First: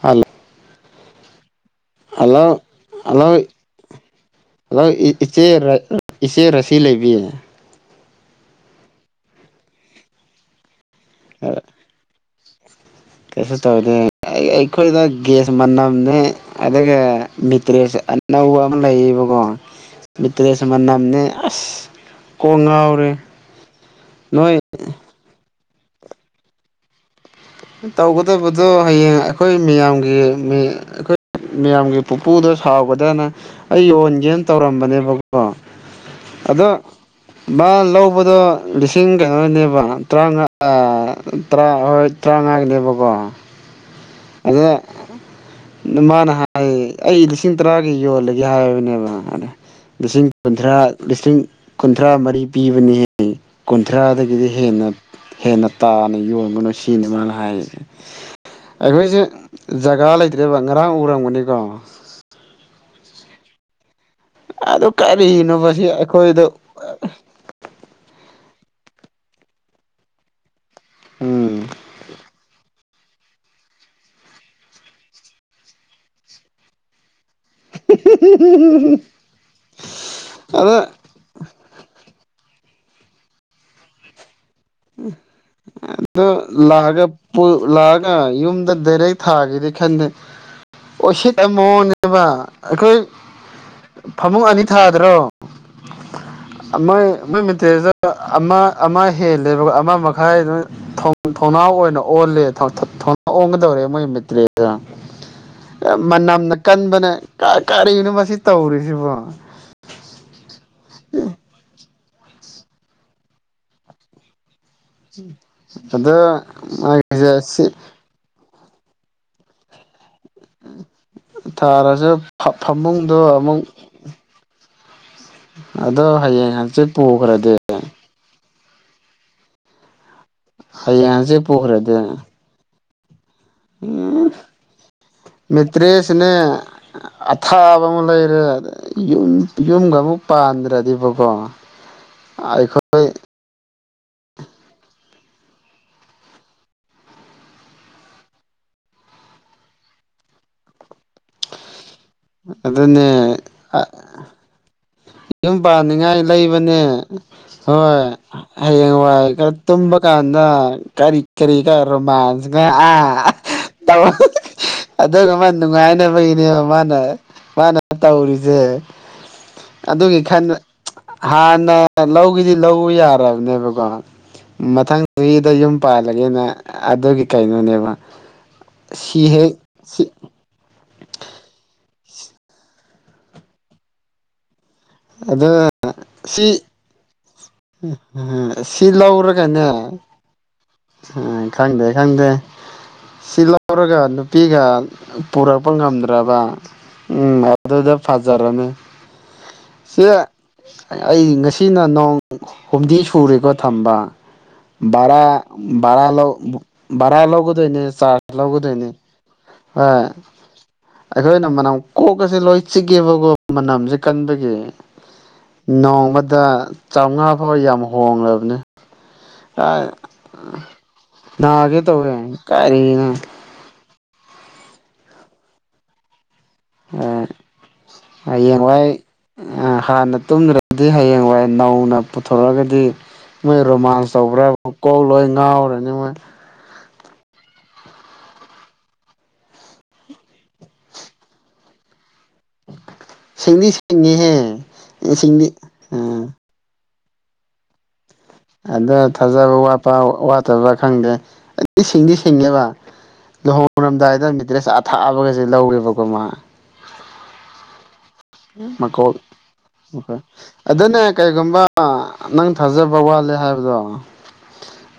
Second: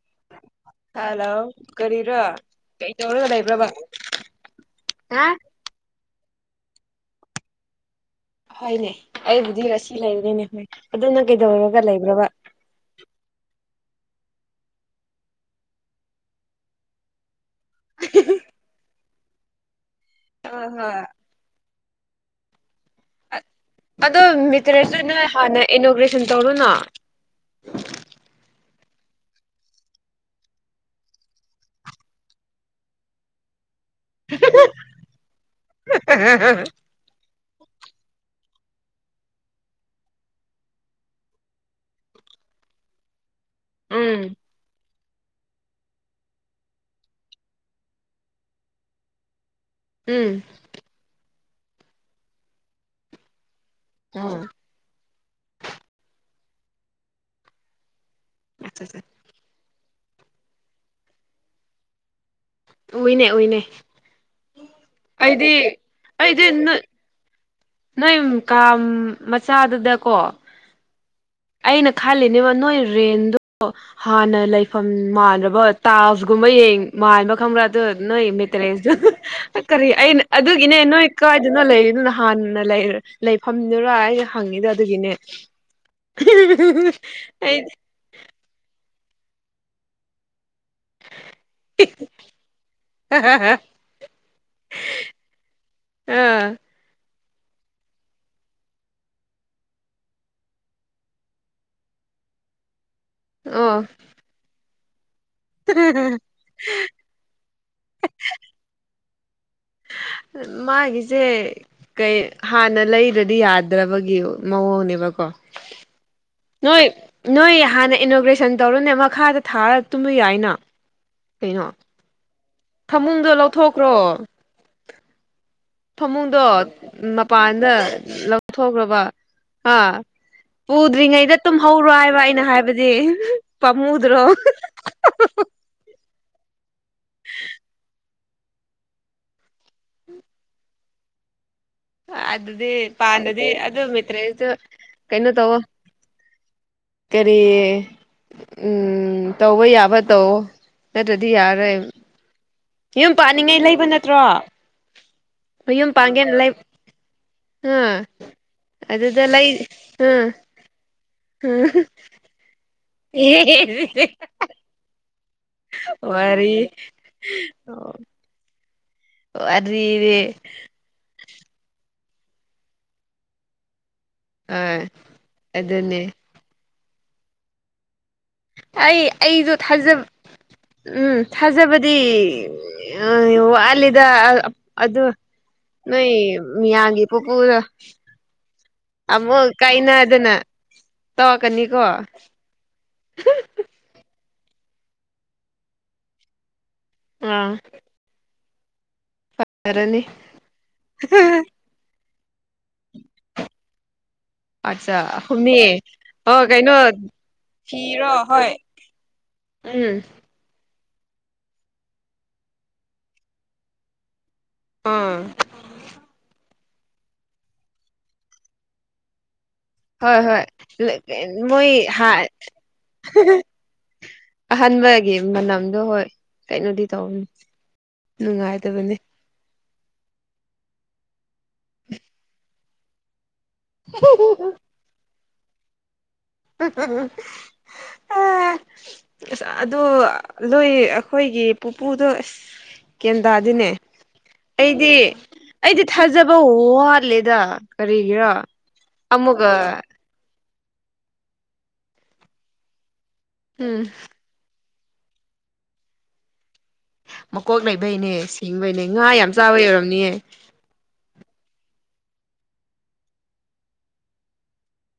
hello hello ꯀꯔꯤꯔꯥ ꯀꯩ ꯇꯧꯔꯒ ꯂꯩꯕ꯭ꯔꯕꯥ ꯅꯪ ꯏꯆꯦ ꯏꯆꯦ ꯔꯥꯁꯤ ꯂꯩꯕꯤ ꯍꯣꯏꯅꯦ ꯑꯩꯕꯨꯗꯤ ꯔꯥꯁꯤ ꯂꯩꯔꯅꯤꯅꯦ ꯍꯣꯏ ꯑꯗꯨ ꯅꯪ ꯀꯩꯗꯧꯔꯒ ꯂꯩꯕ꯭ꯔꯕ ꯀꯩꯁꯨ ꯇꯧꯗꯦ ꯑꯩ ꯑꯩꯈꯣꯏꯗ ꯒꯦꯁ ꯃꯥꯅꯝꯅꯦ ꯑꯗꯨꯒ ꯃꯤꯠ ꯇ꯭ꯔꯦꯁ ꯑꯅꯧꯕ ꯑꯃ ꯂꯩꯌꯦꯕꯀꯣ ꯃꯤꯇ꯭ꯔꯦꯁ ꯍꯣꯏ ꯍꯣꯏ ꯃꯅꯝꯅꯦ ꯑꯁ ꯀꯣꯛ ꯉꯥꯎ ꯑꯗꯣ ꯃꯤꯇ꯭ꯔꯁꯨ ꯅꯣꯏ ꯍꯥꯟꯅ ꯏꯅꯣꯒ꯭ꯔꯦꯁꯟ ꯇꯧꯔꯨꯅ ꯇꯧꯒꯗꯕꯗꯣ ꯍꯌꯦꯡ ꯑꯩꯈꯣꯏ ꯃꯤꯌꯥꯝꯒꯤꯅꯦ ꯑꯩꯈꯣꯏ ꯃꯤꯌꯥꯝꯒꯤ ꯄꯨꯄꯨꯗ ꯁꯥꯎꯒꯗꯅ ꯑꯩ ꯌꯣꯟꯒꯦꯅ ꯇꯧꯔꯝꯕꯅꯦꯕꯀꯣ ꯑꯗꯣ ꯃꯥ ꯂꯧꯕꯗꯣ ꯂꯤꯁꯤꯡ ꯀꯩꯅꯣꯅꯦꯕ ꯇꯔꯥꯃꯉꯥ ꯇꯔꯥ ꯍꯣꯏ ꯇ꯭ꯔꯥꯡꯉ ꯅꯦꯕꯀꯣ ꯎꯝ ꯑꯗꯣ ꯃꯥꯅ ꯍꯥꯏꯌꯦ ꯑꯩ ꯂꯤꯁꯤꯡ ꯇꯔꯥꯒꯤ ꯌꯣꯜꯂꯒꯦ ꯍꯥꯏꯕꯅꯦꯕꯗ ꯎꯝ ꯂꯤꯁꯤꯡ ꯀꯨꯟꯊ꯭ꯔꯥ ꯂꯤꯁꯤꯡ ꯀꯨꯟꯊ꯭ꯔꯥ ꯃꯔꯤ ꯄꯤꯕꯅꯤ ꯎꯝ ꯀꯨꯟꯊ꯭ꯔꯥꯗꯒꯤꯗꯤ ꯍꯦꯟꯅ ꯍꯦꯟꯅ ꯇꯥꯅ ꯌꯣꯟꯒꯅꯨ ꯁꯤꯅꯤ ꯃꯥꯅ ꯍꯥꯏꯔꯤꯁꯦ ꯑꯩꯈꯣꯏꯁꯦ ꯖꯒꯥ ꯂꯩꯇ꯭ꯔꯦꯕ ꯉꯔꯥꯡ ꯎꯔꯝꯒꯅꯤꯀꯣ ꯎꯏꯅꯦ ꯎꯏꯅꯦ ꯑꯗꯨ ꯑꯩꯗꯤ ꯀꯔꯤꯅꯣꯕ ꯁꯤ ꯑꯩꯈꯣꯏꯗꯣ ꯑꯩꯗꯤ ꯅꯣꯏ ꯅꯣꯏ ꯀꯥ ꯃꯆꯥꯗꯨꯗꯀꯣ ꯎꯝ ꯑꯩꯅ ꯈꯜꯂꯤꯅꯦꯕ ꯅꯣꯏ ꯇ꯭ꯔꯦꯟꯗ ꯍꯥꯟꯅ ꯂꯩꯐꯝ ꯃꯥꯟꯗꯕ ꯇꯥꯖꯒꯨꯝꯕꯌꯦꯡ ꯃꯥꯟꯕ ꯈꯕ꯭ꯔꯥ ꯑꯗꯣ ꯅꯣꯏ ꯃꯦꯇꯔꯦꯁ ꯀꯔꯤ ꯑ ꯑꯗꯨꯒꯤꯅꯦ ꯑꯗ ꯅꯣꯏ ꯀꯥꯏꯗꯅꯣ ꯂꯩꯔꯤꯗꯨꯅ ꯅꯍꯥꯟ ꯂꯩ ꯂꯩꯐꯝꯗꯨꯔ ꯑꯩꯅ ꯍꯪꯉꯤꯗꯣ ꯑꯗꯨꯒꯤꯅꯦ ꯑꯗꯣ ꯂꯥꯑꯒ ꯄꯨꯜ ꯑꯩ ꯂꯥꯑꯒ ꯌꯨꯝꯗ ꯗꯥꯏꯔꯦꯛ ꯊꯥꯒꯤꯗꯤ ꯈꯟꯗꯦ ꯎꯁꯤꯠ ꯃꯑꯣꯡꯅꯦꯕ ꯑꯩꯈꯣꯏ ꯐꯃꯨꯡ ꯑꯅꯤ ꯊꯥꯗ꯭ꯔꯣ ꯑ ꯃꯣꯏ ꯃꯣꯏ ꯃꯇ꯭ꯔꯗ ꯑꯃ ꯑꯃ ꯍꯦꯂ ꯕ ꯑꯃ ꯃꯈꯥꯏ ꯑꯗꯨ ꯊꯣꯡꯅꯥꯎ ꯑꯣꯏꯅ ꯑꯣꯜꯂꯦ ꯑꯣ ꯑꯣꯟꯒꯗꯧꯔꯦ ꯃꯣꯏ ꯃꯦꯇ꯭ꯔꯦꯗ ꯃꯅꯝꯅ ꯀꯟꯕꯅꯦ ꯀ ꯀꯔꯤꯅꯣ ꯃꯁꯤ ꯇꯧꯔꯤꯁꯤꯕꯣ ꯃꯥꯒꯤꯁꯦ ꯀꯩ ꯍꯥꯟꯅ ꯂꯩꯔꯗ꯭ꯔꯗꯤ ꯌꯥꯗ꯭ꯔꯕꯒꯤ ꯃꯑꯣꯡꯅꯦꯕꯀꯣ ꯑꯗ ꯅꯣꯏ ꯃꯥꯒꯤꯁꯦ ꯅꯣꯏ ꯁꯤ ꯍꯥꯟꯅ ꯏꯅꯣꯒ꯭ꯔꯦꯁꯟ ꯇꯧꯎꯔꯣꯅꯦ ꯃꯈꯥꯗ ꯊꯥꯔꯒ ꯇꯨꯝꯕ ꯌꯥꯏꯅ ꯀꯩꯅꯣ ꯊꯥꯔꯁꯨ ꯐꯃꯨꯡꯗꯣ ꯑꯃꯨꯛ ꯑꯗꯣ ꯐꯃꯨꯡꯗꯣ ꯍꯌꯦꯡ ꯍꯪꯆꯤꯠ ꯄꯨꯈ꯭ꯔꯗꯤ ꯃꯄꯥꯟꯗ ꯂꯧꯊꯣꯛꯈ꯭ꯔꯕ ꯍꯥ ꯍꯌꯦꯡ ꯄꯨꯗ꯭ꯔꯤꯉꯩꯗ ꯍꯪꯆꯤꯠ ꯇꯨꯝꯍꯧꯔꯣ ꯄꯨꯈ꯭ꯔꯗꯤ ꯍꯥꯏꯕ ꯑꯩꯅ ꯍꯥꯏꯕꯗꯤ ꯄꯃꯨꯗ꯭ꯔꯣ ꯁꯤꯅꯦ ꯑꯊꯥꯕ ꯑꯃ ꯂꯩ ꯨ ꯌꯨꯝꯒ ꯑꯃꯨꯛ ꯄꯥꯟꯗ꯭ꯔꯗꯤꯕꯀꯣ ꯑꯗꯨꯗꯤ ꯑꯩꯈꯣꯏ ꯄꯥꯟꯗꯗꯤ ꯑꯗꯨ ꯃꯤꯇ꯭ꯔꯦꯁꯨ ꯀꯩꯅꯣ ꯇꯧꯑꯣ ꯀꯔꯤ ꯎꯝ ꯇꯧꯕ ꯌꯥꯕ ꯇꯧꯑꯣ ꯅꯠꯇ꯭ꯔꯗꯤ ꯌꯔꯔꯣꯏ ꯑꯗꯨꯗꯅꯦ ꯑ ꯌꯨꯝ ꯃꯌꯨꯝ ꯄꯥꯟꯅꯤꯡꯉꯥꯏ ꯄꯥꯟꯒꯦꯅ ꯂꯩ ꯂꯩꯕꯅꯦ ꯑꯥ ꯍꯣꯏ ꯍꯌꯦꯡ ꯑꯗꯨꯗ ꯋꯥꯏ ꯂꯩ ꯈꯔ ꯇꯨꯝꯕ ꯑꯥ ꯀꯥꯟꯗ ꯀꯔꯤ ꯀꯔꯤ ꯀꯔ ꯔꯣꯃꯥꯟꯁ ꯅꯦ ꯑꯦ [inaudible] ꯑꯗꯨꯒ ꯃꯥ ꯅꯨꯡꯉꯥꯏꯅꯕꯒꯤꯅꯦꯕ ꯃꯥꯅ ꯃꯥꯅ ꯇꯧꯔꯤꯁꯦ ꯋꯥꯔꯤꯗꯤ ꯑꯗꯨꯒꯤ ꯈꯟ ꯍꯥꯟꯅ ꯂꯧꯒꯦꯗꯤ ꯂꯧ ꯌꯥꯔꯕꯅꯦꯕꯀꯣ ꯑꯥ ꯃꯊꯪ ꯆꯍꯤꯗ ꯌꯨꯝ ꯑꯗꯨꯅꯦ ꯄꯥꯜꯂꯒꯦꯅ ꯑꯗꯨꯒꯤ ꯀꯩꯅꯣꯅꯦꯕ ꯑꯩ ꯁꯤ ꯑꯩꯁꯨ ꯍꯦꯛ ꯊꯥꯖꯕ ꯁꯤ ꯎꯝ ꯊꯥꯖꯕꯗꯤ ꯑꯩꯗꯤ ꯑ ꯋꯣꯠꯂꯤꯗ ꯑꯗꯣ ꯑꯗꯨ ꯅꯣꯏ ꯁꯤ ꯃꯤꯌꯥꯝꯒꯤ ꯄꯨꯄꯨꯗ ꯁꯤ ꯂꯧꯔꯒꯅꯦ ꯎꯝ ꯇꯧꯔꯛꯀꯅꯤꯀꯣ ꯈꯪꯗꯦ ꯈꯪꯗꯦ ꯁꯤ ꯂꯧꯔꯒ ꯑꯗꯨꯝ ꯅꯨꯄꯤꯒ ꯄꯨꯔꯛꯄ ꯉꯝꯗ꯭ꯔꯕ ꯎꯝ ꯑꯥ ꯑꯗꯨꯗ ꯐꯖꯔꯅꯤ ꯌꯥꯔꯅꯤ ꯁꯦ ꯑꯩ ꯉꯁꯤꯅ ꯅꯣꯡ ꯍꯨꯝꯗꯤ ꯁꯨꯔꯦꯀꯣ ꯊꯝꯕ ꯑꯠꯆꯥ ꯕꯔꯥ ꯍꯨꯝꯅꯤ ꯚꯔꯥ ꯂꯧ ꯑꯣ ꯀꯩꯅꯣ ꯚꯔꯥ ꯂꯧꯒꯗꯣꯏꯅꯦ ꯊꯤꯔꯣ ꯆꯥꯔꯗ ꯍꯣꯏ ꯂꯧꯒꯗꯣꯏꯅꯦ ꯑ ꯎꯝ ꯑꯩꯈꯣꯏꯅ ꯃꯅꯝ ꯀꯣꯛꯀꯁꯦ ꯂꯣꯏꯆꯤꯛꯑꯦꯕꯀꯣ ꯃꯅꯝꯁꯦ ꯀꯟꯕꯒꯤ ꯎꯝ ꯑꯥ ꯅꯣꯡꯃꯗ ꯆꯥꯝꯃꯉꯥ ꯐꯥꯎꯕ ꯌꯥꯝ ꯍꯣꯡꯂꯕꯅꯤ ꯍꯣꯏ ꯍꯣꯏ ꯃꯣꯏ ꯅꯥꯒꯦ ꯍꯥ ꯇꯧꯋꯦ ꯀꯔꯤꯅꯣ ꯑꯍꯟꯕꯒꯤ ꯃꯅꯝꯗꯨ ꯍꯣꯏ ꯀꯩꯅꯣꯗꯤ ꯇꯧꯅꯤ ꯅꯨꯡꯉꯥꯏꯇꯕꯅꯦ ꯍꯌꯦꯡꯋꯥꯏ ꯍꯥꯟꯅ ꯇꯨꯝꯗ꯭ꯔꯒꯗꯤ ꯍꯌꯦꯡ ꯋꯥꯏ ꯅꯧꯅ ꯄꯨꯊꯣꯔꯛꯑꯒꯗꯤ ꯃꯣꯏ ꯔꯣꯃꯥꯟꯁ ꯇꯧꯕ꯭ꯔꯥ ꯍꯥꯏꯕꯕꯨ ꯀꯣꯛ ꯂꯣꯏ ꯉꯥꯎꯔꯅꯤ ꯃꯣꯏ ꯑ ꯑꯁ ꯑꯗꯣ ꯅꯣꯏ ꯑꯩꯈꯣꯏꯒꯤ ꯄꯨꯄꯨꯗꯣ ꯑꯁ ꯒ꯭ꯌꯥꯟꯇꯗꯤꯅꯦ ꯁꯤꯡꯗꯤ ꯁꯤꯡꯉꯤꯍꯦ ꯑꯩꯗꯤ ꯁꯤꯡꯗꯤ ꯑꯩꯗꯤ ꯎꯝ ꯊꯥꯖꯕ ꯋꯥꯠ ꯇꯜꯂꯦꯗ ꯀꯔꯤꯒꯤꯔ ꯑꯗꯣ ꯊꯥꯖꯕ ꯋꯥꯠꯄ ꯋꯥꯠꯇꯕ ꯈꯪꯗꯦ ꯑꯩ ꯁꯤꯡꯗꯤ ꯁꯤꯡꯉꯦꯕ ꯎꯝ ꯂꯨꯍꯧꯡꯔꯝꯗꯥꯏꯗ ꯃꯦꯇ꯭ꯔꯦꯁ ꯑꯊꯥꯑꯕꯒꯁꯦ ꯂꯧꯔꯦꯕꯀꯣ ꯃꯥ ꯃꯀꯣꯛ ꯂꯩꯕꯩꯅꯦ ꯁꯤꯡꯕꯩꯅꯦ ꯉꯥ ꯃꯈꯣꯜ ꯌꯥꯝ ꯆꯥꯕꯩ ꯑꯣꯏꯔꯝꯅꯤꯌꯦ ꯑꯗꯨꯅ ꯀꯩꯒꯨꯝꯕ ꯅꯪ ꯊꯥꯖꯕ ꯋꯥꯠꯂꯦ ꯍꯥꯏꯕꯗꯣ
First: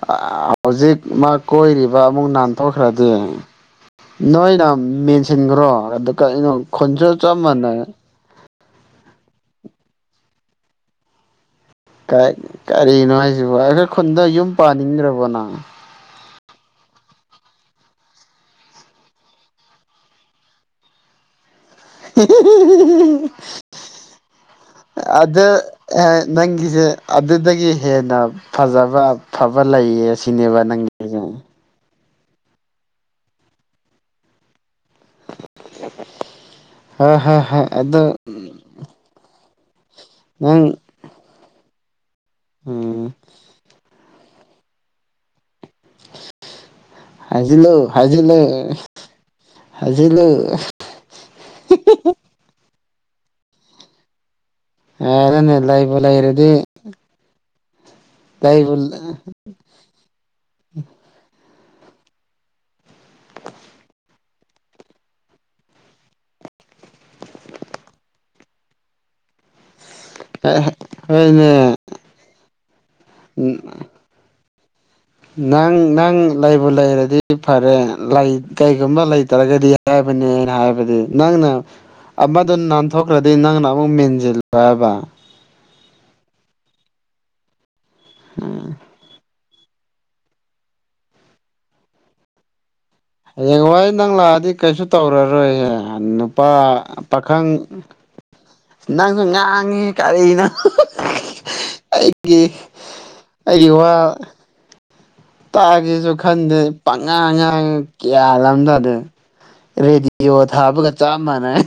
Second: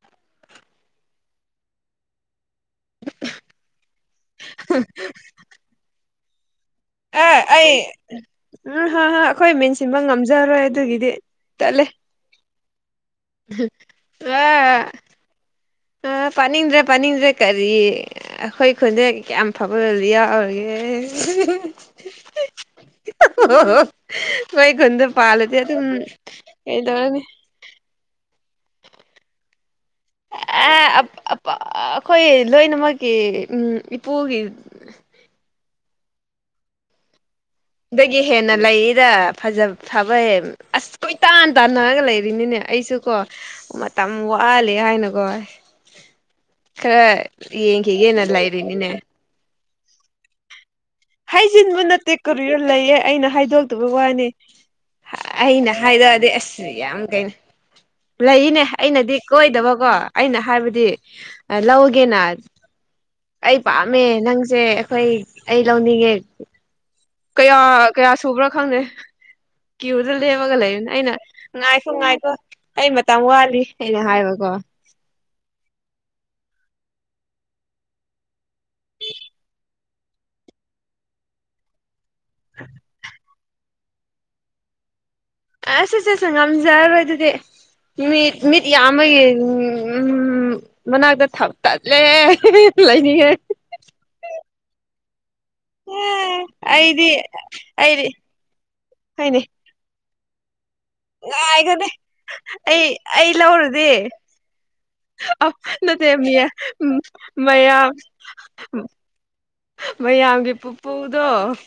ꯍꯧꯖꯤꯛ ꯃꯥ ꯀꯣꯏꯔꯤꯕ ꯑꯃꯨꯛ ꯅꯥꯟ ꯇꯧꯈ꯭ꯔꯗꯤ ꯅꯣꯏꯅ ꯃꯦꯟꯁꯤꯟꯈ꯭ꯔꯣ ꯑꯗꯨꯒ ꯑꯩꯅ ꯈꯣꯟꯖꯤꯜ ꯆꯞ ꯑꯦ ꯑꯩ ꯃꯥꯟꯅꯔꯦ ꯎꯝ ꯍꯥ ꯍꯥ ꯑꯩꯈꯣꯏ ꯃꯦꯟꯁꯤꯟꯕ ꯉꯝꯖꯔꯣꯏ ꯑꯗꯨꯒꯤꯗꯤ ꯇꯠꯂꯦ ꯀ ꯀꯔꯤꯅꯣ ꯍꯥꯏꯁꯤꯕ ꯑꯩꯈꯣꯏ ꯈꯨꯟꯗ ꯌꯨꯝ ꯄꯥꯅꯤꯡꯗ꯭ꯔꯕꯣ ꯅꯪ ꯑ ꯄꯥꯅꯤꯡꯗ꯭ꯔꯦ ꯄꯥꯅꯤꯡꯗ꯭ꯔꯦ ꯀꯔꯤ ꯑꯩꯈꯣꯏ ꯈꯨꯟꯗ ꯀꯌꯥꯝ ꯐꯕꯕꯗꯤ ꯌꯥꯎꯔꯤꯒꯦ ꯏꯁ ꯍꯤꯍꯤꯍꯤ ꯈꯣꯏ ꯈꯨꯟꯗ ꯑꯗ ꯄꯥꯜꯂꯗꯤ ꯑꯗꯨꯝ ꯑꯦ ꯅꯪꯒꯤꯁꯦ ꯀꯩꯗꯧꯔꯅꯤ ꯑꯗꯨꯗꯒꯤ ꯍꯦꯟꯅ ꯐꯖꯕ ꯐꯕ ꯂꯩꯌꯦ ꯁꯤꯅꯦꯕ ꯑꯦ ꯅꯪꯒꯤꯁꯦ ꯑꯩꯈꯣꯏ ꯂꯣꯏꯅꯃꯛꯀꯤ ꯎꯝ ꯏꯄꯨꯒꯤ ꯍꯥ ꯍꯥꯥ ꯗꯗꯥꯒꯤ ꯍꯦꯟꯅ ꯂꯩꯔ ꯐꯖ ꯐꯕꯦ ꯅꯪ ꯑꯁ ꯀꯣꯏꯇꯥꯟ ꯇꯥꯟꯅꯔꯒ ꯂꯩꯔꯤꯅꯤꯅꯦ ꯑꯩꯁꯨ ꯎꯝ ꯀꯣ ꯃꯇꯝ ꯋꯥꯂꯦ ꯍꯥꯏꯅ ꯀꯣ ꯈꯔ ꯌꯦꯡꯈꯤꯒꯦꯅ ꯂꯩꯔꯤꯅꯤꯅꯦ ꯍꯥꯏꯖꯤꯂꯦ ꯍꯥꯏꯖꯤꯟꯕ ꯅꯠꯇꯦ ꯀꯔꯤꯔ ꯂꯩꯌꯦ ꯑꯩꯅ ꯍꯥꯏꯗꯣꯛꯇꯕ ꯋꯥꯅꯤ ꯍꯥꯏꯔꯅꯦ ꯑꯩꯅ ꯂꯩꯕꯨ ꯍꯥꯏꯔꯛꯑꯗꯤ ꯂꯩꯔꯗꯤ ꯑꯁ ꯌꯥꯝ ꯀꯩꯅꯣ ꯂꯩꯅꯦ ꯂꯩꯕꯨ ꯑꯩꯅꯗꯤ ꯀꯣꯏꯗꯕꯀꯣ ꯑꯩꯅ ꯍꯥꯏꯕꯗꯤ ꯗꯤ ꯂꯧꯒꯦꯅ ꯑꯩ ꯄꯥꯝꯃꯦ ꯅꯪꯁꯦ ꯑꯩꯈꯣꯏ ꯑꯩ ꯂꯧꯅꯤꯡꯉꯦ ꯀꯌꯥ ꯀꯌꯥ ꯁꯨꯕ꯭ꯔꯥ ꯈꯪꯗꯦ ꯀ꯭ꯌꯨꯗ ꯂꯦꯝꯃꯒ ꯂꯩꯕꯅꯤ ꯑꯩꯅ ꯍꯣꯏꯅꯦ ꯉꯥꯏꯈꯣ ꯉꯥꯏꯈꯣ ꯑꯩ ꯃꯇꯝ ꯋꯥꯠꯂꯤ ꯑꯩꯅ ꯍꯥꯏꯕꯀꯣ ꯅꯪ ꯅꯪ ꯂꯩꯕꯨ ꯂꯩꯔꯗꯤ ꯐꯔꯦ ꯂꯩ ꯀꯩꯒꯨꯝꯕ ꯂꯩꯇ꯭ꯔꯒꯗꯤ ꯕꯅꯦ ꯑꯩꯅ ꯥꯏꯕꯗꯤ ꯅꯪꯅ ꯑꯃꯗꯣ ꯅꯥꯟꯊꯣꯛꯈ꯭ꯔꯗꯤ ꯅꯪꯅ ꯑꯃꯨꯛ ꯃꯦꯟꯁꯤꯜꯂꯣ ꯍꯥꯏꯕ ꯑꯁ ꯑꯁꯦ ꯑꯁ ꯉꯝꯖꯔꯔꯣꯏ ꯑꯗꯨꯗꯤ ꯃꯤꯠ ꯃꯤꯠ ꯌꯥꯝꯕꯒꯤ ꯎꯝ ꯃꯅꯥꯛꯇ ꯊꯥꯛ ꯇꯜꯂꯦ ꯍꯌꯦꯡ ꯋꯥꯏ ꯅꯪ ꯂꯥꯛꯑꯗꯤ ꯀꯩꯁꯨ ꯇꯧꯔ ꯔꯣꯏꯍꯦ ꯅꯨꯄꯥ ꯑꯩꯗꯤ ꯄꯥꯈꯪ ꯑꯩꯗꯤ ꯅꯪꯁꯨ ꯉꯥꯡꯉꯦꯍꯦ ꯀꯔꯤꯅꯣ ꯉꯥꯏꯒꯅꯤ ꯒꯤ ꯑꯩ ꯑꯩ ꯑꯩꯒꯤ ꯂꯧꯔꯗꯤ ꯋꯥ ꯑ ꯅꯠꯇꯦ ꯇꯥꯒꯦꯁꯨ ꯃꯤꯌꯥ ꯈꯟꯗꯦ ꯎꯝ ꯄꯪꯉꯥꯡ ꯉꯥꯡꯉ ꯃꯌꯥꯝ ꯒ꯭ꯌꯥꯟ ꯑꯝ ꯇꯥꯗꯦ ꯔꯦꯗꯤꯌꯣ ꯃꯌꯥꯝꯒꯤ ꯊꯥꯕꯒ ꯆꯥꯞ ꯄꯨꯄꯨꯗꯣ ꯃꯥꯟꯅꯩ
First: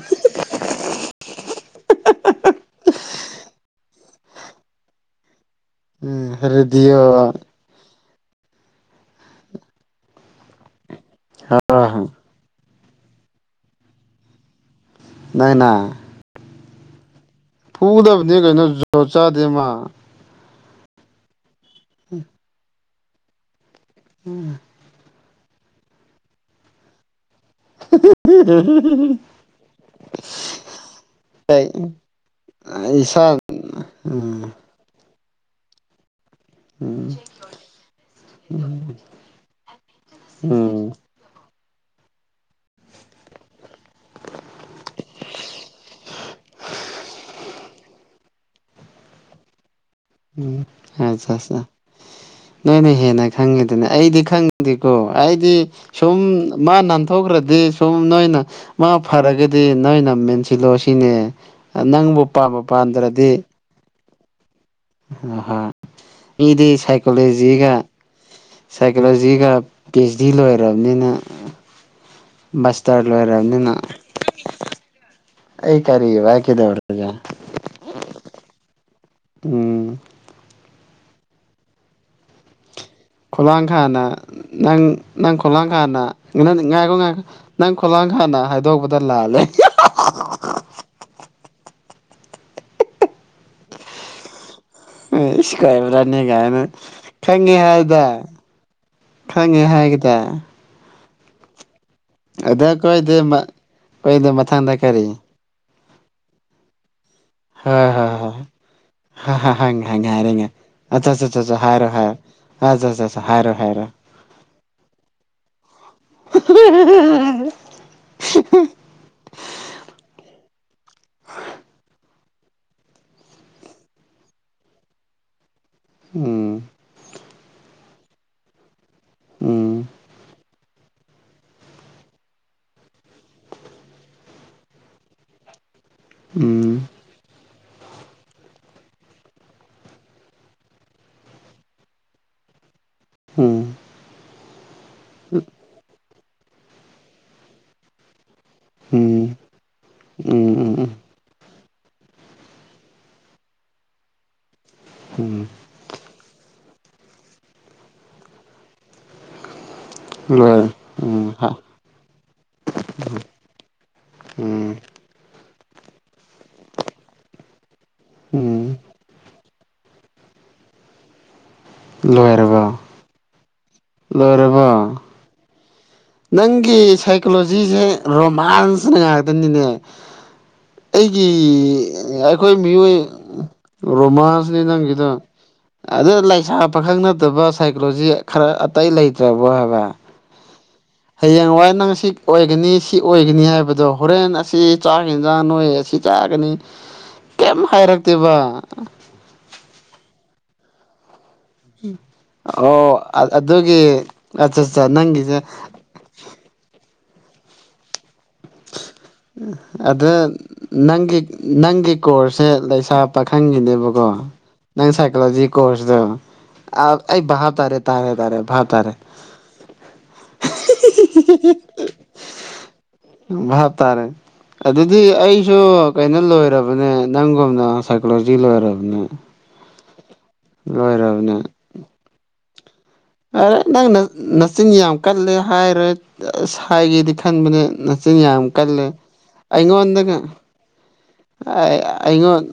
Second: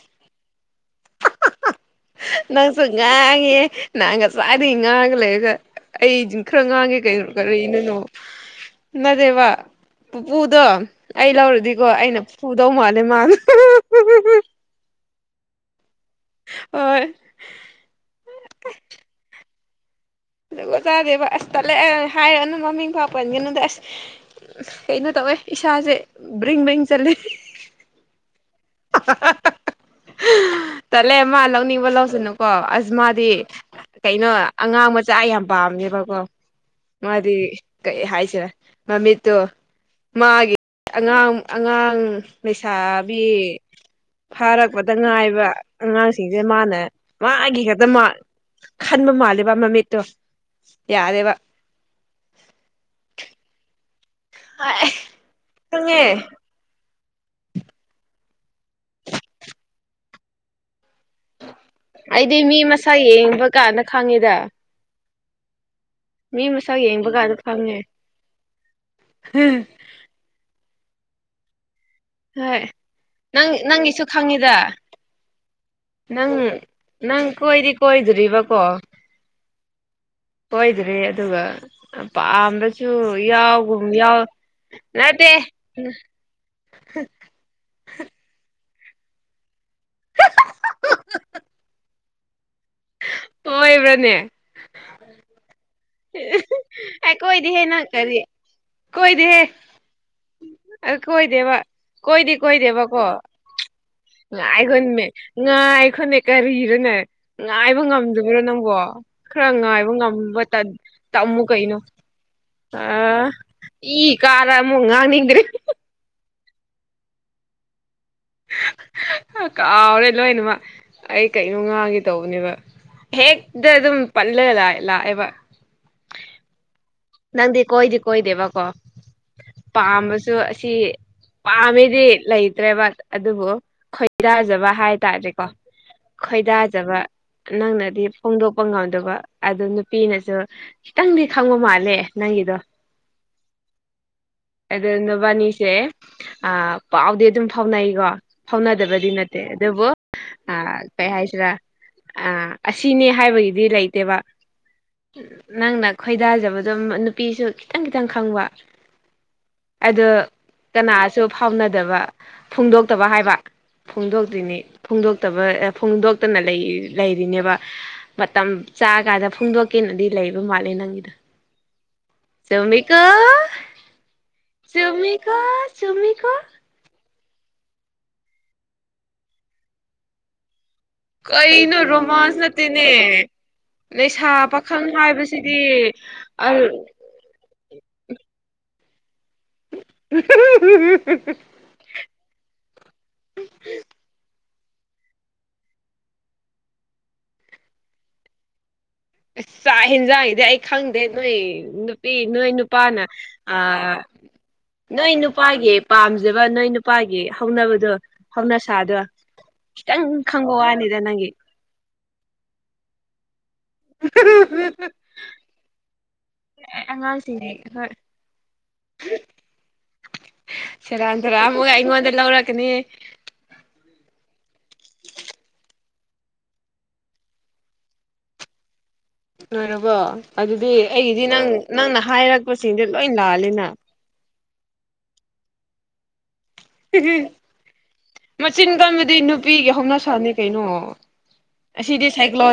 ꯅꯪꯁꯨ ꯉꯥꯡꯉꯦ ꯅꯪ ꯉꯁꯥꯏꯗꯒꯤ ꯉꯥꯡꯉ ꯂꯩꯔꯒ ꯎꯝ ꯑꯩꯖꯨ ꯈꯔ ꯉꯥꯡꯉꯦ ꯀꯩꯅꯣ ꯔꯦꯗꯤꯑꯣ ꯀꯔꯤꯅꯣꯅꯣ ꯅꯗꯦꯕ ꯄꯨꯄꯨꯗꯣ ꯑꯩ ꯂꯧꯔꯗꯤꯀꯣ ꯑꯩꯅ ꯐꯨ ꯗꯧ ꯃꯥꯂꯦ ꯃꯥ ꯅꯪꯅ ꯐꯨꯗꯕꯅꯦ ꯀꯩꯅꯣ ꯖꯣ ꯆꯥꯗꯦ ꯃꯥ ꯖꯨꯒꯣꯠ ꯆꯥꯗꯦꯕ ꯑꯁ ꯇꯜꯂꯦ ꯍꯥꯏꯔꯅꯨ ꯃꯃꯤꯡ ꯐꯥꯎ ꯄꯟꯒꯅꯨꯗ ꯑꯁ ꯀꯩꯅꯣ ꯇꯧꯋꯦ ꯏꯁꯥꯁꯦ ꯕ꯭ꯔꯤꯡ ꯕ꯭ꯔꯤꯡ ꯆꯠꯂꯦ ꯎꯝ ꯇꯜꯂꯦ ꯃꯥ ꯂꯧꯅꯤꯡꯕ ꯂꯧꯁꯅꯨꯀꯣ ꯑꯁ ꯃꯥꯗꯤ ꯏꯁꯥ ꯀꯩꯅꯣ ꯎꯝ ꯑꯉꯥꯡ ꯃꯆꯥ ꯌꯥꯝ ꯄꯥꯝꯃꯦꯕꯀꯣ ꯎꯝ ꯃꯥꯗꯤ ꯀꯩ ꯍꯥꯏꯁꯤꯔ ꯃꯃꯤꯠꯇꯣ ꯃꯥꯒꯤ ꯎꯝ ꯑꯉꯥꯡ ꯑꯉꯥꯡ ꯂꯩꯁꯥꯕꯤ ꯐꯥꯔꯛꯄꯗ ꯉꯥꯏꯕ ꯑꯉꯥꯡꯁꯤꯡꯁꯦ ꯃꯥꯅ ꯃꯥꯒꯤ ꯈꯛꯇꯃꯛ ꯈꯟꯕ ꯃꯥꯜꯂꯦꯕ ꯃꯃꯤꯠ ꯎꯝ ꯑꯠꯆꯥ ꯑꯠꯆꯥ ꯅꯣꯏꯅ ꯍꯦꯟꯅ ꯈꯪꯉꯦꯗꯅ ꯑꯩꯗꯤ ꯍꯣꯏ ꯈꯪꯗꯦꯀꯣ ꯑꯩꯗꯤ ꯈꯪꯉꯦ ꯁꯨꯝ ꯃꯥ ꯍꯧꯈ꯭ꯔꯗꯤ ꯁꯨꯝ ꯅꯣꯏꯅ ꯃꯥ ꯐꯔꯒꯗꯤ ꯅꯣꯏꯅ ꯃꯦꯟꯁꯤꯜꯂꯣ ꯁꯤ ꯁꯤꯅꯦ ꯅꯪꯕꯨ ꯑꯩꯗꯤ ꯃꯤ ꯄꯥꯟꯕꯨ ꯃꯁꯛ ꯄꯥꯟꯗ꯭ꯔꯗꯤ ꯌꯦꯡꯕ ꯀꯥꯟꯗ ꯈꯪꯉꯦꯗ ꯑ ꯍ ꯃꯤ ꯃꯤꯗꯤ ꯃꯁꯛ ꯌꯦꯡꯕ ꯀꯥꯟꯗ ꯁꯥꯏꯀꯣꯂꯣꯖꯤꯒ ꯈꯪꯉꯦ ꯁꯥꯏꯀꯣꯂꯣꯖꯤꯒ ꯄꯤ ꯑꯩꯆ ꯗꯤ ꯂꯣꯏꯔꯕꯅꯤꯅ ꯍꯣꯏ ꯃꯥꯁꯇꯔ ꯅꯪ ꯂꯣꯢꯔꯕꯅꯤꯅ ꯅꯪꯒꯤꯁꯨ ꯈꯪꯉꯤꯗ ꯅꯪ ꯅꯪ ꯀꯣꯏꯗꯤ ꯀꯣꯏꯗ꯭ꯔꯤꯕꯀꯣ ꯎꯝ ꯀꯣꯏꯗ꯭ꯔꯦ ꯑꯗꯨꯒ ꯄꯥꯝꯕ ꯈꯨꯂꯥꯡ ꯈꯥꯡꯅ ꯅꯪ ꯅꯠꯇꯦ ꯅꯪ ꯈꯨꯂꯥꯡ ꯈꯥꯡꯅ ꯉꯥꯏꯈꯣ ꯉꯪꯢꯈꯣ ꯍꯥꯟꯅ ꯍꯥꯏꯗꯣꯛꯄꯗ ꯂꯥꯜꯂꯦ ꯑꯌꯣꯢꯕ꯭ꯔꯅꯦ ꯎꯝ ꯏꯁ ꯀꯥꯏꯕꯅ ꯀꯥꯏꯅ ꯑꯩ ꯈꯪꯉꯦ ꯀꯣꯏꯗꯦꯍꯦ ꯅꯪ ꯍꯥꯏꯗ ꯀꯔꯤ ꯈꯪꯉꯦ ꯍꯥꯏꯒꯗ ꯑꯗꯨ ꯀꯣꯏꯗꯦꯕ ꯀꯣꯏꯗꯤ ꯑꯗ ꯀꯣꯏꯗꯦꯕ ꯀꯣ ꯑꯩꯈꯣꯏꯗꯤ ꯑꯩꯈꯣꯏꯗꯤ ꯃꯊꯪꯗ ꯉꯥꯏꯈꯣꯃꯦ ꯀꯔꯤ ꯉꯥꯢ ꯈꯪꯗꯦ ꯀꯔꯤꯔꯣꯅꯦ ꯉꯥꯏꯕ ꯍꯣꯏ ꯍꯣꯏ ꯍꯣꯏ ꯉꯝꯗꯕ꯭ꯔꯣ ꯅꯪꯕꯣ ꯈꯔ ꯉꯥꯏꯕ ꯉꯝꯕ ꯇꯟ ꯇꯝꯃꯨ ꯑꯆꯥꯆꯥꯆꯥ ꯀꯩꯅꯣ ꯍꯥꯏꯔꯣ ꯍꯥꯢꯔꯣ ꯑ ꯏ ꯀꯥꯔ ꯑꯃꯨꯛ ꯉꯥꯡꯅꯤꯡꯗ꯭ꯔꯦ ꯍꯍꯍꯍꯍꯍ ꯀꯥꯎꯔꯦ ꯂꯣꯏꯅꯃꯛ ꯑꯩ ꯀꯩꯅꯣ ꯉꯥꯡꯒꯦ ꯇꯧꯕꯅꯦꯕ ꯍꯦꯛꯗ ꯑꯗꯨꯝ ꯄꯜꯂꯒ ꯂꯥ ꯂꯥꯛꯑꯦꯕ ꯎꯝ ꯅꯪꯗꯤ ꯀꯣꯏꯗꯤ ꯀꯣꯏꯗꯦꯕꯀꯣ ꯎꯝ ꯄꯥꯝꯕꯁꯨ ꯑꯁꯤ ꯄꯥꯝꯃꯤꯗꯤ ꯂꯩꯇ꯭ꯔꯦꯕ ꯑꯗꯨꯕꯨ ꯈꯣꯏꯗꯥꯖꯕ ꯍꯥꯏꯇꯥꯔꯦꯀꯣ ꯎꯝ ꯈꯣꯏꯗꯥꯖꯕ ꯅꯪꯅꯗꯤ ꯐꯣꯡꯗꯣꯛꯄ ꯉꯝꯗꯕ ꯑꯗꯨ ꯅꯨꯄꯤꯅꯁꯨ ꯈꯤꯇꯪꯗꯤ ꯈꯪꯕ ꯃꯥꯟ ꯂꯦ ꯅꯪꯒꯤꯗꯣ ꯎꯝ ꯑꯗꯨ ꯅꯕꯥꯅꯤꯁꯦ ꯑ ꯄꯥꯎꯗꯤ ꯑꯗꯨꯝ ꯐꯥꯎꯅꯩꯀꯣ ꯐꯥꯎꯅꯗꯕꯗꯤ ꯎꯝ ꯅꯠꯇꯦ ꯑꯗꯨꯕꯨ ꯎꯝ ꯎꯝ ꯎꯝ ꯀꯩ ꯍꯥꯏꯁꯤꯔꯥ ꯑ ꯑꯁꯤꯅꯤ ꯍꯥꯏꯕꯒꯤꯗꯤ ꯂꯩꯇꯦꯕ ꯎꯝ ꯅꯪꯅ ꯈꯣꯏꯗꯥꯖꯕ ꯑꯗꯨꯝ ꯅꯨꯄꯤꯁꯨ ꯈꯤꯇꯪ ꯈꯤꯇꯪ ꯈꯪꯕ ꯑꯗꯣ ꯂꯣꯏꯔꯦ ꯀꯅꯥꯁꯨ ꯎꯝ ꯐꯥꯎꯅꯗꯕ ꯐꯣꯡꯗꯣꯛꯇꯕ ꯍꯥꯏꯕ ꯐꯣꯡꯗꯣꯛꯇꯣꯏꯅꯤ ꯎꯝ ꯐꯣꯡꯗꯣꯛꯇꯕ ꯑ ꯐꯣꯡꯗꯣꯛꯇꯅ ꯂꯩ ꯂꯩꯔꯤꯅꯦꯕ ꯃꯇꯝ ꯎꯝ ꯆꯥ ꯀꯥꯟꯗ ꯐꯣꯡꯗꯣꯛ ꯀꯦꯅꯗꯤ ꯂꯩꯕ ꯃꯥꯜꯂꯦ ꯅꯪꯒꯤꯗꯣ ꯂꯣꯏꯔꯕꯣ ꯆꯨꯝꯃꯤꯀꯣ ꯂꯣꯏꯔꯕꯣ ꯆꯨꯝꯃꯤꯀꯣ ꯆꯨꯝꯃꯤꯀꯣ ꯅꯪꯒꯤ ꯁꯥꯏꯀꯣꯂꯣꯖꯤꯁꯦ ꯔꯣꯃꯥꯟꯁꯅ ꯉꯥꯛꯇꯅꯤꯅꯦ ꯑꯩꯒꯤ ꯀꯩꯅꯣ ꯔꯣꯃꯥꯟꯁ ꯑꯩꯈꯣꯏ ꯃꯤꯑꯣꯏ ꯅꯠꯇꯦꯅꯦ ꯂꯩꯁꯥ ꯔꯣꯃꯥꯟꯁꯅꯤ ꯄꯥꯈꯪ ꯅꯪꯒꯤꯗꯣ ꯍꯥꯏꯕꯁꯤꯗꯤ ꯑꯗꯨ ꯂꯩꯥꯏꯁꯥ ꯄꯥꯈꯪ ꯅꯠꯇꯕ ꯁꯥꯏꯀꯣꯂꯣꯖꯤ ꯈꯔ ꯑꯇꯩ ꯂꯩꯇ꯭ꯔꯕꯣ ꯍꯥꯏꯕ ꯍꯌꯦꯡ ꯋꯥꯏ ꯅꯪ ꯁꯤ ꯑꯣꯏꯒꯅꯤ ꯁꯤ ꯑꯣꯏꯒꯅꯤ ꯍꯥꯏꯕꯗꯣ ꯍꯣꯔꯦꯟ ꯑꯁ ꯁꯤ ꯆꯥꯔꯒ ꯌꯦꯟꯖꯥꯡ ꯅꯣꯏ ꯑꯁꯤ ꯆꯥꯒꯅꯤ ꯀꯩꯝ ꯍꯥꯏꯔꯛꯇꯦꯕ ꯆꯥꯛ ꯍꯦꯟꯖꯥꯡꯒꯤꯗꯤ ꯑꯩ ꯈꯪꯗꯦ ꯅꯣꯏ ꯅꯨꯄꯤ ꯅꯣꯏ ꯑꯣ ꯅꯨꯄꯥꯅ ꯑꯥ ꯑꯗꯨꯒꯤ ꯑꯠꯆꯥ ꯑꯠꯆꯥ ꯅꯣꯏ ꯅꯪꯒꯤꯁꯦ ꯅꯨꯄꯥꯒꯤ ꯄꯥꯝ ꯐꯖꯕ ꯅꯣꯏ ꯅꯨꯄꯥꯒꯤ ꯍꯧꯅꯕꯗꯣ ꯍꯧꯅꯁꯥꯗꯣ ꯈꯤꯇꯪ ꯑꯗꯨ ꯈꯪꯕ ꯋꯥꯅꯤꯗ ꯅꯪꯒꯤ ꯅꯪꯒꯤ ꯀꯣꯔꯁꯦ ꯂꯩꯁꯥ ꯄꯥꯈꯪ ꯅꯪꯒꯤꯅꯦꯕꯀꯣ ꯅꯪ ꯁꯥꯏꯀꯣꯂꯣꯖꯤ ꯀꯣꯔꯁꯂꯣ ꯑꯦ ꯑꯥ ꯑꯩ ꯑꯉꯥꯡꯁꯤꯡꯁꯦ ꯚꯥꯞ ꯇꯥꯔꯦ ꯍꯣꯏ ꯇꯥꯔꯦ ꯇꯥꯔꯦ ꯇꯥꯔꯦ ꯁꯦꯔꯥꯟ ꯇꯨꯔꯥꯟ ꯑꯃꯨꯛꯀ ꯑꯩꯉꯣꯟꯗ ꯂꯧꯔꯛꯀꯅꯤ ꯥ ꯕꯥꯞ ꯇꯥꯔꯦ ꯑꯗꯨꯗꯤ ꯑꯩꯁꯨ ꯀꯩꯅꯣ ꯂꯣꯏꯔꯕꯅꯦ ꯅꯪꯒꯨꯝꯅ ꯁꯥꯏꯀꯣꯂꯣꯖꯤ ꯂꯣꯏꯔꯕꯅꯦ ꯂꯣꯏꯔꯕꯣ ꯑꯗꯨꯗꯤ ꯑꯩꯒꯤꯗꯤ ꯅꯪ ꯅꯪꯅ ꯍꯥꯏꯔꯛ ꯑꯥ ꯅꯪꯅ ꯅꯆꯤꯟ ꯌꯥꯝ ꯀꯜꯂꯦ ꯍꯥꯏꯔ ꯑꯁ ꯍꯥꯏꯒꯦꯗꯤ ꯈꯟꯕꯅꯦ ꯅꯆꯤꯟ ꯌꯥꯝ ꯃꯆꯤꯟ ꯀꯜꯂꯦ ꯀꯟꯕꯗꯤ ꯅꯨꯄꯤꯒꯤ ꯑꯩꯉꯣꯟꯗꯒ ꯍꯧꯅꯁꯥꯅꯤ ꯀꯩꯅꯣ ꯑꯥ ꯑꯩꯉꯣꯟ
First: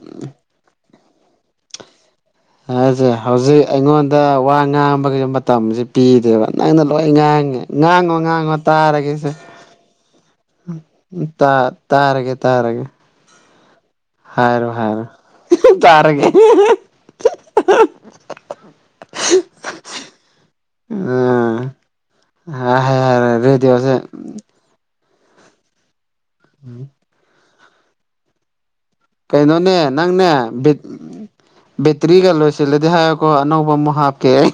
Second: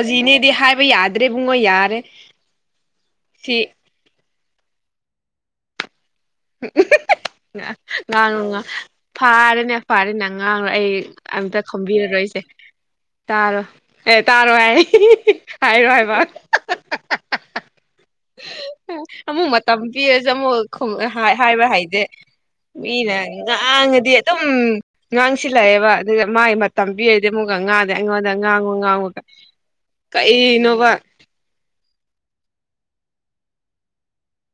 ꯑꯗꯨꯗꯤ ꯏꯕꯨꯡꯉꯣ ꯌꯥꯔꯦ ꯍꯥꯏꯁꯦ ꯁꯤ ꯍꯧꯖꯤꯛ ꯑꯩꯉꯣꯟꯗ ꯋꯥ ꯉꯥꯡꯕꯒꯤ ꯃꯇꯝꯁꯤ ꯄꯤꯗꯦꯕ ꯅꯪꯅ ꯂꯣꯏ ꯉꯥꯡꯉꯦ ꯉꯥꯡꯉꯣ ꯉꯥꯡꯉꯣ ꯇꯥꯔꯒꯦꯁꯦ ꯐꯥꯔꯦꯅꯦ ꯐꯥꯔꯦꯅꯦ ꯉꯥꯡꯔꯣꯏ ꯑꯩ ꯇꯥ ꯑꯝꯇ ꯇꯥꯔꯒꯦ ꯈꯨꯝꯕꯤꯔꯔꯣꯏꯁꯦ ꯇꯥꯔꯒꯦ ꯇꯥꯔꯣ ꯑꯦ ꯇꯥꯔꯣ ꯍꯥꯏꯔꯣ ꯍꯥꯏ ꯍꯥꯏꯔꯣ ꯍꯥꯏꯔꯣ ꯍꯥꯏꯕ ꯇꯥꯔꯒꯦ ꯑꯃꯨꯛ ꯃꯇꯝ ꯄꯤꯔꯁꯨ ꯑꯃꯨꯛ ꯈꯨꯝꯑꯦ ꯍꯥꯏꯕ ꯎꯝ ꯍꯩꯇꯦ ꯃꯤꯅ ꯍꯥꯏꯔꯦ ꯔꯦꯗꯤꯑꯣꯁꯦ ꯉꯥꯡꯉꯗꯤ ꯑꯗꯨꯝ ꯉꯥꯡꯁꯤꯜꯂꯛꯌꯦꯕ ꯑꯗꯨꯒ ꯃꯥꯒꯤ ꯃꯇꯝ ꯄꯤꯔꯗꯤ ꯑꯃꯨꯛꯀ ꯉꯥꯡꯗꯦ ꯑꯩꯉꯣꯟꯗ ꯉꯥꯡꯉꯣꯌꯧ ꯀꯩꯅꯣꯅꯦ ꯅꯪꯅꯦ ꯕꯤꯠ ꯕꯤꯠ ꯇ꯭ꯔꯤꯒ ꯂꯣꯏꯁꯤꯜꯂꯗꯤ ꯍꯥꯏꯌꯨꯀꯣ ꯑꯅꯧꯕ ꯑꯃꯨꯛ ꯍꯥꯞꯀꯦ ꯑꯩ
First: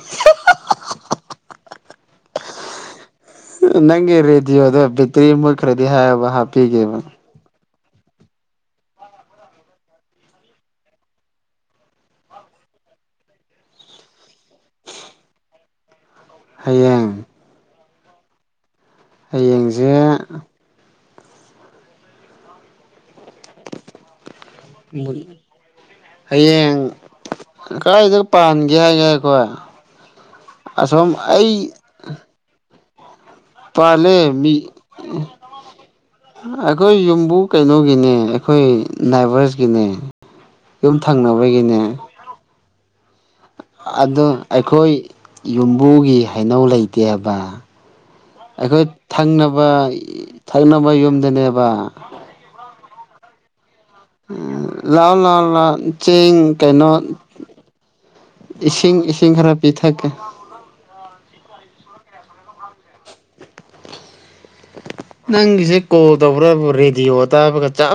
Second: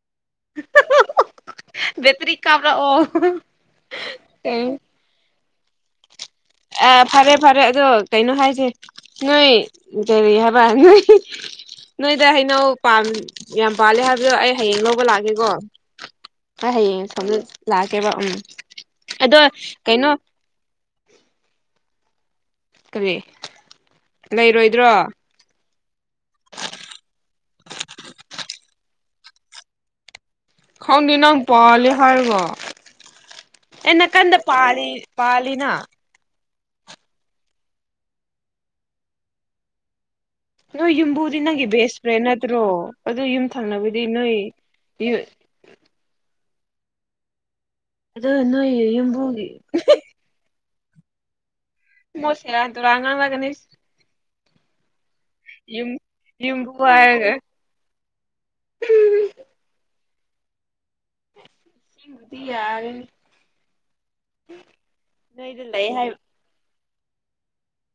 [inaudible] ꯕꯦꯇ꯭ꯔꯤ ꯀꯥꯞꯂꯛꯑꯣ ꯈꯔꯗꯤ ꯍꯥꯏꯌꯣꯕ ꯍꯥꯞ ꯑꯦ ꯐꯔꯦ ꯐꯔꯦ ꯑꯗꯨꯗꯤ ꯑꯗꯣ ꯀꯩꯅꯣ ꯍꯥꯏꯁꯦ ꯅꯣꯏ ꯀꯔꯤ ꯍꯥꯏꯕ ꯅꯣꯏ ꯅꯣꯏꯗ ꯍꯩꯅꯧ ꯌꯥꯝ ꯄꯥꯜꯂꯦ ꯍꯥꯏꯕꯗꯣ ꯑꯩ ꯍꯌꯦꯡ ꯂꯧꯕ ꯂꯥꯛꯀꯦꯀꯣ ꯑꯩ ꯍꯌꯦꯡ ꯁꯣꯝꯗ ꯂꯥꯛꯀꯦꯕ ꯎꯝ ꯑꯗꯣ ꯍꯌꯦꯡꯁꯦ ꯀꯩꯅꯣ ꯀꯔꯤ ꯂꯩꯔꯣꯏꯗ꯭ꯔꯣ ꯍꯌꯦꯡ ꯀꯥꯏꯗ ꯄꯥꯟꯒꯦ ꯍꯥꯏꯁꯦ ꯍꯣꯏ ꯑꯁꯣꯝ ꯈꯪꯗꯦ ꯅꯪ ꯑꯩ ꯄꯥꯜꯂꯦ ꯍꯥꯏꯔꯒ ꯑꯦ ꯄꯥꯜꯂꯦ ꯅꯥꯀꯟꯗ ꯃꯤ ꯄꯥꯜꯂꯤ ꯄꯥꯜꯂꯤꯅ ꯑꯩꯈꯣꯏ ꯌꯨꯝꯕꯨ ꯀꯩꯅꯣꯒꯤꯅꯦ ꯑꯩꯈꯣꯏ ꯅꯥꯏꯚꯔꯁꯀꯤꯅꯦ ꯅꯣꯏ ꯌꯨꯝ ꯌꯨꯝꯕꯨꯗꯤ ꯅꯪꯒꯤ ꯊꯪꯅꯕꯒꯤꯅꯦ ꯕꯦꯁ ꯐ꯭ꯔꯦꯟ ꯅꯠꯇ꯭ꯔꯣ ꯑꯗꯨ ꯌꯨꯝ ꯊꯪꯅꯕꯗꯤ ꯑꯗꯣ ꯅꯣꯏ ꯑꯩꯈꯣꯏ ꯌꯨꯝꯕꯨꯒꯤ ꯍꯩꯅꯧ ꯂꯩꯇꯦꯕ ꯑꯗꯨ ꯅꯣꯏ ꯑꯩꯈꯣꯏ ꯌꯨꯝꯕꯨꯒꯤ ꯊꯪꯅꯕ ꯊꯡꯅꯕ ꯌꯨꯝꯗꯅꯦꯕ ꯃꯣꯏ ꯁꯦꯔꯥꯟ ꯇꯨꯔꯥꯟ ꯉꯥꯡꯅꯒꯅꯤ ꯎꯝ ꯂꯥꯎ ꯂꯥꯎ ꯂꯥꯎ ꯌꯨꯝ ꯆꯦꯡ ꯌꯨꯝꯕꯨ ꯀꯩꯅꯣ ꯍꯥꯏꯔꯒ ꯏꯁꯤꯡ ꯏꯁꯤꯡ ꯈꯔ ꯄꯤꯊꯛꯀꯦ ꯑꯩꯕꯨꯗꯤ ꯌꯥꯔꯦꯅꯦ ꯅꯪꯒꯤꯁꯦ ꯀꯣꯜ ꯇꯧꯕ꯭ꯔꯕꯨ ꯔꯦꯗꯤꯑꯣ ꯇꯥꯕꯒ ꯆꯞ